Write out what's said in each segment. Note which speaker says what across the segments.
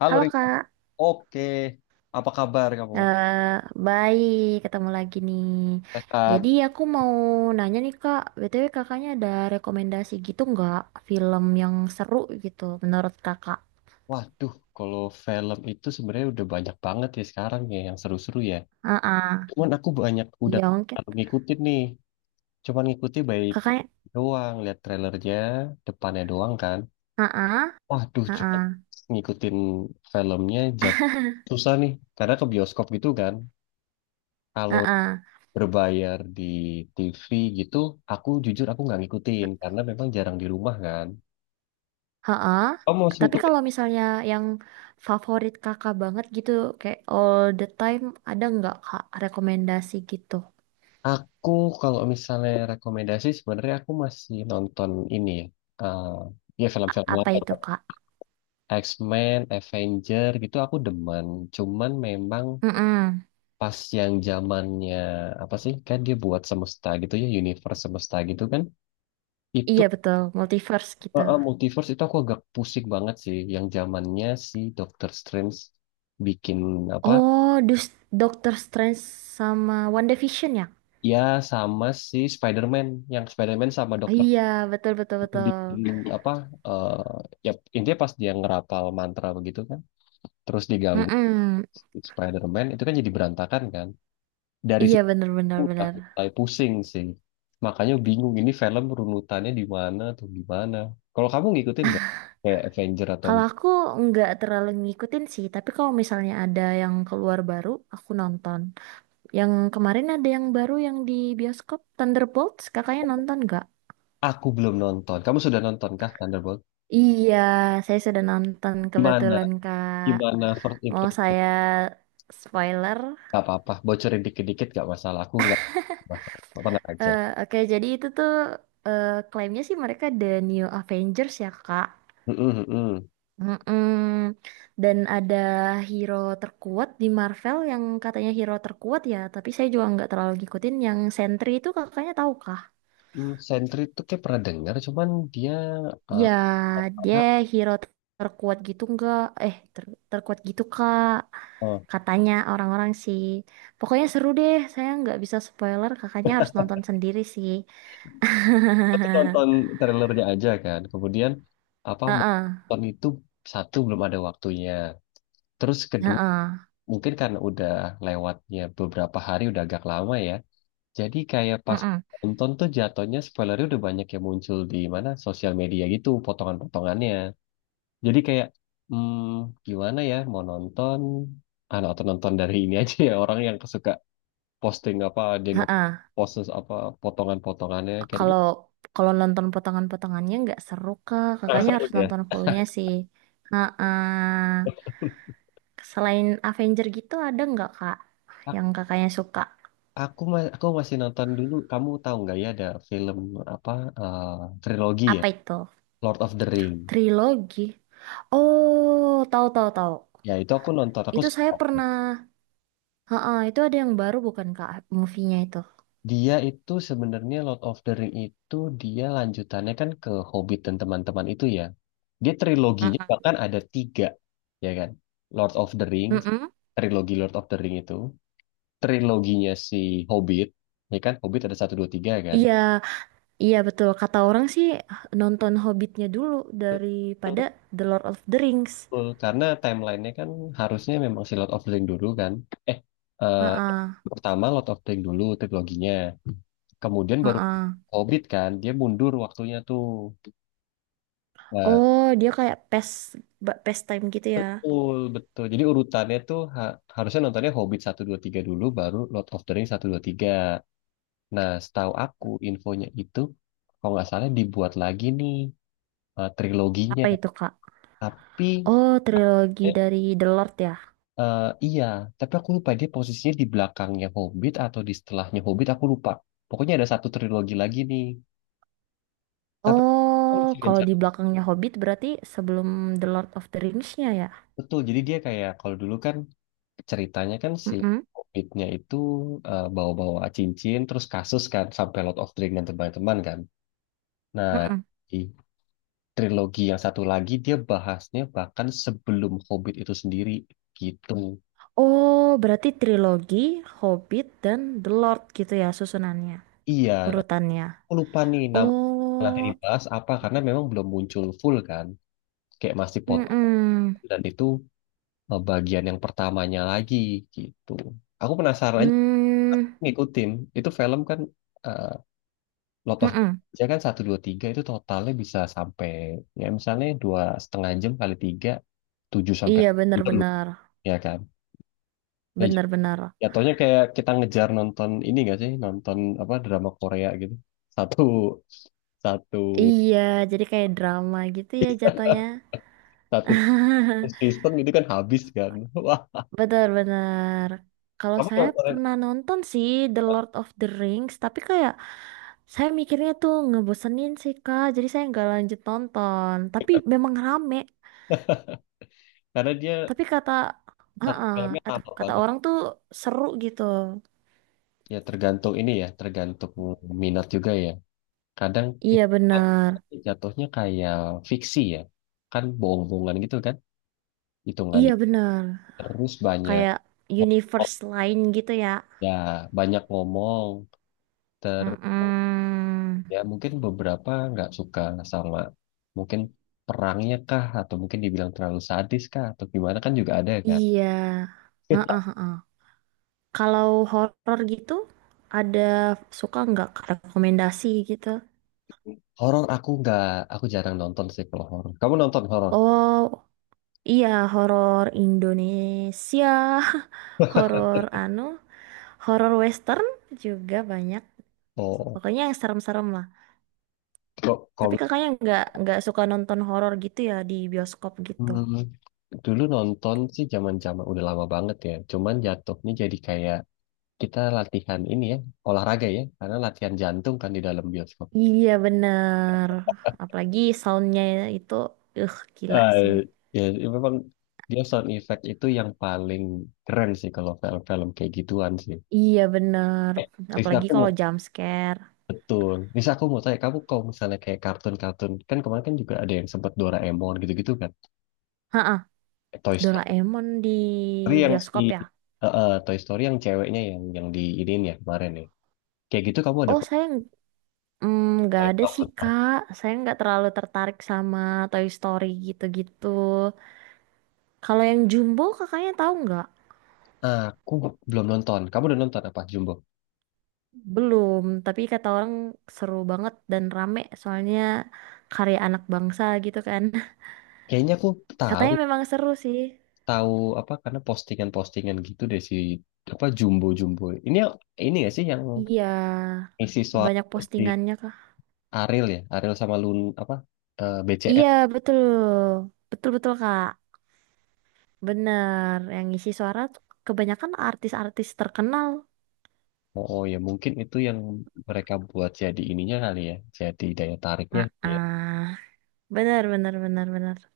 Speaker 1: Halo
Speaker 2: Halo
Speaker 1: Rika,
Speaker 2: Kak,
Speaker 1: oke. Apa kabar kamu?
Speaker 2: eh baik ketemu lagi nih.
Speaker 1: Sehat.
Speaker 2: Jadi aku mau nanya nih Kak, BTW kakaknya ada rekomendasi gitu nggak film yang seru gitu menurut kakak?
Speaker 1: Waduh, kalau film itu sebenarnya udah banyak banget ya sekarang ya yang seru-seru ya.
Speaker 2: Heeh,
Speaker 1: Cuman aku banyak udah
Speaker 2: iya mungkin.
Speaker 1: ngikutin nih. Cuman ngikutin baik
Speaker 2: Kakaknya,
Speaker 1: doang, lihat trailernya, depannya doang kan.
Speaker 2: heeh,
Speaker 1: Waduh, juga
Speaker 2: heeh,
Speaker 1: ngikutin filmnya jap susah nih. Karena ke bioskop gitu kan. Kalau
Speaker 2: heeh,
Speaker 1: berbayar di TV gitu, aku jujur nggak ngikutin karena memang jarang di rumah kan.
Speaker 2: heeh.
Speaker 1: Kamu mau
Speaker 2: Tapi
Speaker 1: ngikutin.
Speaker 2: kalau misalnya yang favorit kakak banget gitu, kayak all the time, ada nggak Kak rekomendasi gitu?
Speaker 1: Aku kalau misalnya rekomendasi sebenarnya aku masih nonton ini ya. eh, Ya, film-film
Speaker 2: Apa
Speaker 1: lama.
Speaker 2: itu Kak?
Speaker 1: X-Men, Avenger gitu aku demen. Cuman memang
Speaker 2: Mm-mm.
Speaker 1: pas yang zamannya apa sih? Kan dia buat semesta gitu ya, universe semesta gitu kan. Itu
Speaker 2: Iya betul, multiverse gitu.
Speaker 1: Multiverse itu aku agak pusing banget sih yang zamannya si Doctor Strange bikin apa?
Speaker 2: Oh, Doctor Strange sama WandaVision ya?
Speaker 1: Ya sama si Spider-Man, yang Spider-Man sama Doctor
Speaker 2: Iya, betul betul
Speaker 1: di
Speaker 2: betul.
Speaker 1: apa. eh, Ya, intinya pas dia ngerapal mantra begitu kan terus diganggu
Speaker 2: Mm-mm.
Speaker 1: si Spider-Man itu kan jadi berantakan kan. Dari
Speaker 2: Iya
Speaker 1: situ
Speaker 2: bener bener
Speaker 1: udah
Speaker 2: bener.
Speaker 1: mulai pusing sih, makanya bingung ini film runutannya di mana tuh di mana. Kalau kamu ngikutin nggak kayak Avenger atau
Speaker 2: Kalau aku nggak terlalu ngikutin sih, tapi kalau misalnya ada yang keluar baru, aku nonton. Yang kemarin ada yang baru yang di bioskop Thunderbolts, kakaknya nonton nggak?
Speaker 1: aku belum nonton? Kamu sudah nonton kah Thunderbolt?
Speaker 2: Iya, saya sudah nonton
Speaker 1: Gimana,
Speaker 2: kebetulan Kak.
Speaker 1: gimana first
Speaker 2: Mau
Speaker 1: impression?
Speaker 2: saya spoiler?
Speaker 1: Nggak apa-apa, bocorin dikit-dikit nggak masalah, aku nggak masalah, tenang aja.
Speaker 2: Oke, jadi itu tuh klaimnya sih mereka The New Avengers ya Kak.
Speaker 1: Mm-mm, mm-mm.
Speaker 2: Mm-mm. Dan ada hero terkuat di Marvel yang katanya hero terkuat ya, tapi saya juga nggak terlalu ngikutin yang Sentry itu kakaknya tahu kah?
Speaker 1: Hmm, Sentry itu kayak pernah dengar, cuman dia eh,
Speaker 2: Ya, dia
Speaker 1: nah,
Speaker 2: hero terkuat gitu nggak? Terkuat gitu kak?
Speaker 1: oh,
Speaker 2: Katanya orang-orang sih. Pokoknya seru deh, saya nggak bisa spoiler, kakaknya harus nonton sendiri sih.
Speaker 1: aku tuh nonton trailernya aja kan. Kemudian apa mau
Speaker 2: Heeh,
Speaker 1: nonton itu, satu belum ada waktunya. Terus kedua
Speaker 2: heeh,
Speaker 1: mungkin karena udah lewatnya beberapa hari udah agak lama ya. Jadi kayak pas
Speaker 2: heeh,
Speaker 1: nonton tuh jatuhnya spoilernya udah banyak yang muncul di mana sosial media gitu potongan-potongannya. Jadi kayak hmm, gimana ya mau nonton ah, atau nonton dari ini aja ya orang yang suka posting apa dia
Speaker 2: heeh.
Speaker 1: ngepost apa potongan-potongannya kayaknya.
Speaker 2: Kalau kalau nonton potongan-potongannya nggak seru kak.
Speaker 1: Nggak
Speaker 2: Kakaknya
Speaker 1: seru
Speaker 2: harus
Speaker 1: ya.
Speaker 2: nonton fullnya sih. Nah, selain Avenger gitu ada nggak kak yang kakaknya suka?
Speaker 1: Aku ma- aku masih nonton dulu. Kamu tahu nggak ya ada film apa, eh, trilogi ya,
Speaker 2: Apa itu?
Speaker 1: Lord of the Ring.
Speaker 2: Trilogi. Oh, tahu tahu tahu.
Speaker 1: Ya itu aku nonton. Aku
Speaker 2: Itu saya
Speaker 1: suka.
Speaker 2: pernah. Heeh, itu ada yang baru bukan kak? Movie-nya itu.
Speaker 1: Dia itu sebenarnya Lord of the Ring itu dia lanjutannya kan ke Hobbit dan teman-teman itu ya. Dia triloginya
Speaker 2: Mm-mm.
Speaker 1: bahkan ada tiga ya kan. Lord of the Ring,
Speaker 2: Mm-mm.
Speaker 1: trilogi Lord of the Ring itu, triloginya si Hobbit, ya kan Hobbit ada satu dua tiga kan.
Speaker 2: Iya, iya betul. Kata orang sih nonton Hobbitnya dulu daripada The Lord of the Rings.
Speaker 1: Betul, karena timelinenya kan harusnya memang si Lord of the Ring dulu kan. Eh, eh,
Speaker 2: Heeh,
Speaker 1: Pertama Lord of the Ring dulu triloginya. Kemudian baru
Speaker 2: heeh.
Speaker 1: Hobbit kan, dia mundur waktunya tuh. Nah,
Speaker 2: Oh, dia kayak past time gitu ya.
Speaker 1: betul, betul. Jadi urutannya tuh ha- harusnya nontonnya Hobbit satu 2 3 dulu, baru Lord of the Ring satu 2 3. Nah, setahu aku infonya itu, kalau nggak salah dibuat lagi nih triloginya.
Speaker 2: Apa itu, Kak?
Speaker 1: Tapi
Speaker 2: Oh, trilogi
Speaker 1: eh,
Speaker 2: dari The Lord ya.
Speaker 1: Iya, tapi aku lupa dia posisinya di belakangnya Hobbit atau di setelahnya Hobbit, aku lupa. Pokoknya ada satu trilogi lagi nih. Tapi aku
Speaker 2: Oh,
Speaker 1: masih
Speaker 2: kalau
Speaker 1: baca.
Speaker 2: di belakangnya Hobbit berarti sebelum The Lord of the Rings-nya ya.
Speaker 1: Betul, jadi dia kayak kalau dulu kan ceritanya kan si
Speaker 2: Mm-mm.
Speaker 1: Hobbitnya itu bawa-bawa cincin terus kasus kan sampai Lord of the Ring dan teman-teman kan. Nah,
Speaker 2: Mm-mm.
Speaker 1: di trilogi yang satu lagi dia bahasnya bahkan sebelum Hobbit itu sendiri gitu.
Speaker 2: Oh, berarti trilogi Hobbit dan The Lord gitu ya susunannya,
Speaker 1: Iya,
Speaker 2: urutannya.
Speaker 1: aku lupa nih nama nanti
Speaker 2: Oh,
Speaker 1: dibahas apa karena memang belum muncul full kan. Kayak masih potong
Speaker 2: mm-mm.
Speaker 1: dan itu bagian yang pertamanya lagi gitu. Aku penasaran aja
Speaker 2: Mm,
Speaker 1: ngikutin. Itu film kan eh lot of
Speaker 2: mm-mm.
Speaker 1: saya kan satu dua tiga itu totalnya bisa sampai ya misalnya dua setengah jam kali tiga, tujuh sampai
Speaker 2: Iya,
Speaker 1: 8 jam
Speaker 2: benar-benar,
Speaker 1: ya kan. Ya, j-
Speaker 2: benar-benar.
Speaker 1: jatuhnya kayak kita ngejar nonton ini gak sih nonton apa drama Korea gitu, satu satu
Speaker 2: Iya, jadi kayak drama gitu ya jatuhnya.
Speaker 1: satu season itu kan habis kan. Wah,
Speaker 2: Benar-benar. Kalau
Speaker 1: kamu
Speaker 2: saya
Speaker 1: nontonin
Speaker 2: pernah nonton sih The Lord of the Rings, tapi kayak saya mikirnya tuh ngebosenin sih Kak, jadi saya nggak lanjut nonton. Tapi
Speaker 1: apa, kan?
Speaker 2: memang rame.
Speaker 1: Karena dia
Speaker 2: Tapi kata,
Speaker 1: satu
Speaker 2: ah,
Speaker 1: filmnya
Speaker 2: Aduh,
Speaker 1: lama
Speaker 2: kata
Speaker 1: banget.
Speaker 2: orang tuh seru gitu.
Speaker 1: Ya tergantung ini ya, tergantung minat juga ya. Kadang
Speaker 2: Iya
Speaker 1: itu
Speaker 2: benar,
Speaker 1: jatuhnya kayak fiksi ya, kan bohong-bohongan gitu kan, hitungan
Speaker 2: iya benar.
Speaker 1: terus banyak
Speaker 2: Kayak
Speaker 1: ngomong.
Speaker 2: universe lain gitu ya.
Speaker 1: Ya, banyak ngomong terus
Speaker 2: Mm-mm.
Speaker 1: ya mungkin beberapa nggak suka sama mungkin perangnya kah atau mungkin dibilang terlalu sadis kah atau gimana kan juga ada ya kan.
Speaker 2: Iya. Heeh. Kalau horror gitu, ada suka nggak rekomendasi gitu?
Speaker 1: Horor aku nggak, aku jarang nonton sih kalau horor. Kamu nonton horor?
Speaker 2: Oh. Iya, horor Indonesia, horor anu, horor Western juga banyak.
Speaker 1: Oh,
Speaker 2: Pokoknya yang serem-serem lah. Tapi
Speaker 1: kok
Speaker 2: kakaknya nggak suka nonton horor gitu ya di bioskop gitu.
Speaker 1: hmm, dulu nonton sih zaman-zaman udah lama banget ya. Cuman jatuhnya jadi kayak kita latihan ini ya, olahraga ya, karena latihan jantung kan di dalam bioskop.
Speaker 2: Iya bener. Apalagi soundnya itu, gila sih.
Speaker 1: Eh, Ya, memang dia sound effect itu yang paling keren sih kalau film-film kayak gituan sih.
Speaker 2: Iya bener.
Speaker 1: Eh, Risa
Speaker 2: Apalagi
Speaker 1: aku
Speaker 2: kalau
Speaker 1: mau
Speaker 2: jump scare.
Speaker 1: betul. Risa aku mau tanya kamu kalau misalnya kayak kartun-kartun kan kemarin kan juga ada yang sempet Doraemon gitu-gitu kan.
Speaker 2: Ha,
Speaker 1: Toy Story
Speaker 2: Doraemon di
Speaker 1: yang si
Speaker 2: bioskop ya.
Speaker 1: Toy Story yang ceweknya yang di ini ya kemarin ya. Kayak gitu kamu ada.
Speaker 2: Oh, nggak ada sih Kak, saya nggak terlalu tertarik sama Toy Story gitu-gitu. Kalau yang Jumbo kakaknya tahu nggak?
Speaker 1: Aku belum nonton. Kamu udah nonton apa Jumbo?
Speaker 2: Belum, tapi kata orang seru banget dan rame soalnya karya anak bangsa gitu kan.
Speaker 1: Kayaknya aku tahu,
Speaker 2: Katanya memang seru sih.
Speaker 1: tahu apa karena postingan-postingan gitu deh si apa Jumbo Jumbo. Ini gak sih yang
Speaker 2: Iya,
Speaker 1: isi soal
Speaker 2: banyak
Speaker 1: si
Speaker 2: postingannya Kak.
Speaker 1: Ariel ya? Ariel sama Lun apa
Speaker 2: Iya,
Speaker 1: BCL.
Speaker 2: betul. Betul-betul Kak. Bener, yang ngisi suara tuh kebanyakan artis-artis terkenal.
Speaker 1: Oh, oh ya mungkin itu yang mereka buat jadi ininya kali ya. Jadi daya tariknya gitu ya.
Speaker 2: Ah, bener, bener, bener, bener.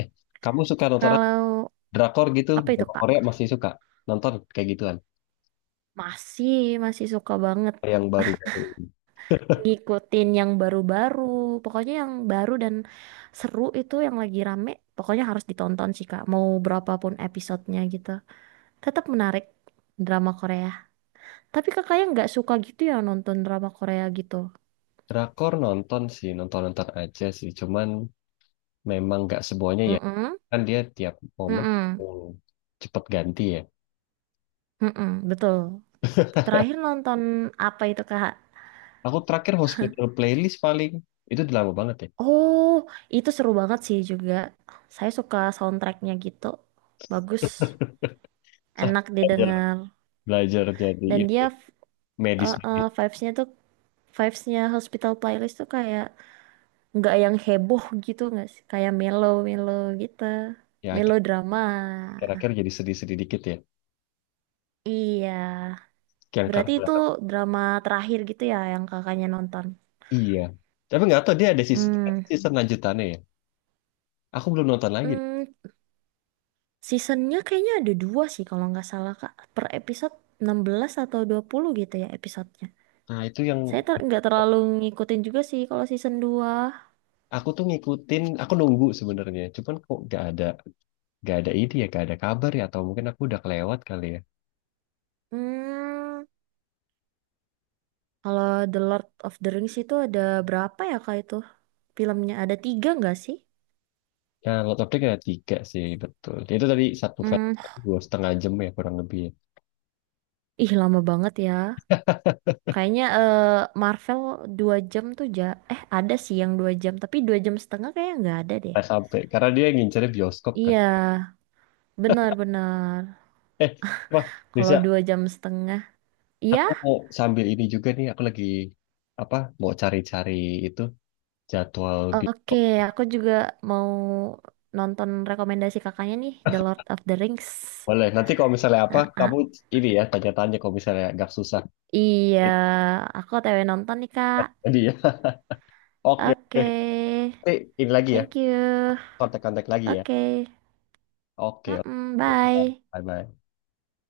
Speaker 1: Eh, kamu suka nonton apa?
Speaker 2: Kalau
Speaker 1: Drakor gitu?
Speaker 2: apa itu
Speaker 1: Drama
Speaker 2: Kak?
Speaker 1: Korea masih suka nonton kayak gituan
Speaker 2: Masih, masih suka banget
Speaker 1: yang baru-baru?
Speaker 2: ngikutin yang baru-baru. Pokoknya yang baru dan seru itu yang lagi rame, pokoknya harus ditonton sih Kak. Mau berapapun episodenya gitu. Tetap menarik drama Korea. Tapi kakaknya nggak suka gitu ya nonton drama Korea gitu.
Speaker 1: Drakor nonton sih, nonton-nonton aja sih. Cuman memang nggak semuanya ya.
Speaker 2: Mm-mm,
Speaker 1: Kan dia tiap momen
Speaker 2: mm-mm,
Speaker 1: hmm, cepet ganti ya.
Speaker 2: mm-mm, betul. Terakhir nonton apa itu Kak?
Speaker 1: Aku terakhir hospital playlist paling itu udah lama banget ya.
Speaker 2: Oh, itu seru banget sih juga. Saya suka soundtracknya gitu. Bagus,
Speaker 1: Saya
Speaker 2: enak
Speaker 1: belajar,
Speaker 2: didengar.
Speaker 1: belajar jadi
Speaker 2: Dan
Speaker 1: ini
Speaker 2: dia
Speaker 1: ya, medis
Speaker 2: eh, eh, vibes-nya tuh vibes-nya Hospital Playlist tuh kayak nggak yang heboh gitu nggak sih? Kayak mellow-mellow gitu.
Speaker 1: ya
Speaker 2: Melodrama.
Speaker 1: akhir-akhir jadi sedih-sedih dikit ya.
Speaker 2: Iya.
Speaker 1: Yang karena
Speaker 2: Berarti itu drama terakhir gitu ya yang kakaknya nonton.
Speaker 1: iya. Tapi nggak tahu dia ada season,
Speaker 2: Hmm.
Speaker 1: season lanjutannya ya. Aku belum nonton lagi.
Speaker 2: Hmm, seasonnya kayaknya ada dua sih kalau nggak salah Kak. Per episode 16 atau 20 gitu ya episodenya.
Speaker 1: Nah itu yang
Speaker 2: Saya nggak terlalu ngikutin juga sih kalau season dua.
Speaker 1: aku tuh ngikutin, aku nunggu sebenarnya. Cuman kok nggak ada ini ya, nggak ada kabar ya. Atau mungkin aku udah kelewat kali ya.
Speaker 2: Hmm. Kalau The Lord of the Rings itu ada berapa ya kak itu? Filmnya ada tiga nggak sih?
Speaker 1: Nah, lot of Drink ada tiga sih, betul. Ya, itu tadi satu film,
Speaker 2: Hmm,
Speaker 1: dua setengah jam ya kurang lebih ya.
Speaker 2: ih lama banget ya. Kayaknya Marvel 2 jam tuh. Ada sih yang 2 jam, tapi 2,5 jam kayaknya nggak ada deh.
Speaker 1: Nah, sampai, karena dia ngincernya bioskop kan.
Speaker 2: Iya, benar-benar.
Speaker 1: Eh, wah,
Speaker 2: Kalau
Speaker 1: Nisa,
Speaker 2: 2,5 jam, iya.
Speaker 1: aku mau sambil ini juga nih, aku lagi, apa, mau cari-cari itu, jadwal
Speaker 2: Oke,
Speaker 1: bioskop.
Speaker 2: aku juga mau nonton rekomendasi kakaknya nih, The Lord of the Rings.
Speaker 1: Boleh, nanti kalau misalnya apa,
Speaker 2: Ah,
Speaker 1: kamu
Speaker 2: ah.
Speaker 1: ini ya, tanya-tanya kalau misalnya agak susah.
Speaker 2: Iya, aku TW nonton nih kak.
Speaker 1: Jadi ya, oke, oke.
Speaker 2: Oke,
Speaker 1: Nanti ini lagi ya,
Speaker 2: thank you.
Speaker 1: kontak-kontak lagi ya.
Speaker 2: Oke,
Speaker 1: Oke, oke.
Speaker 2: Mm-mm, bye.
Speaker 1: Bye-bye.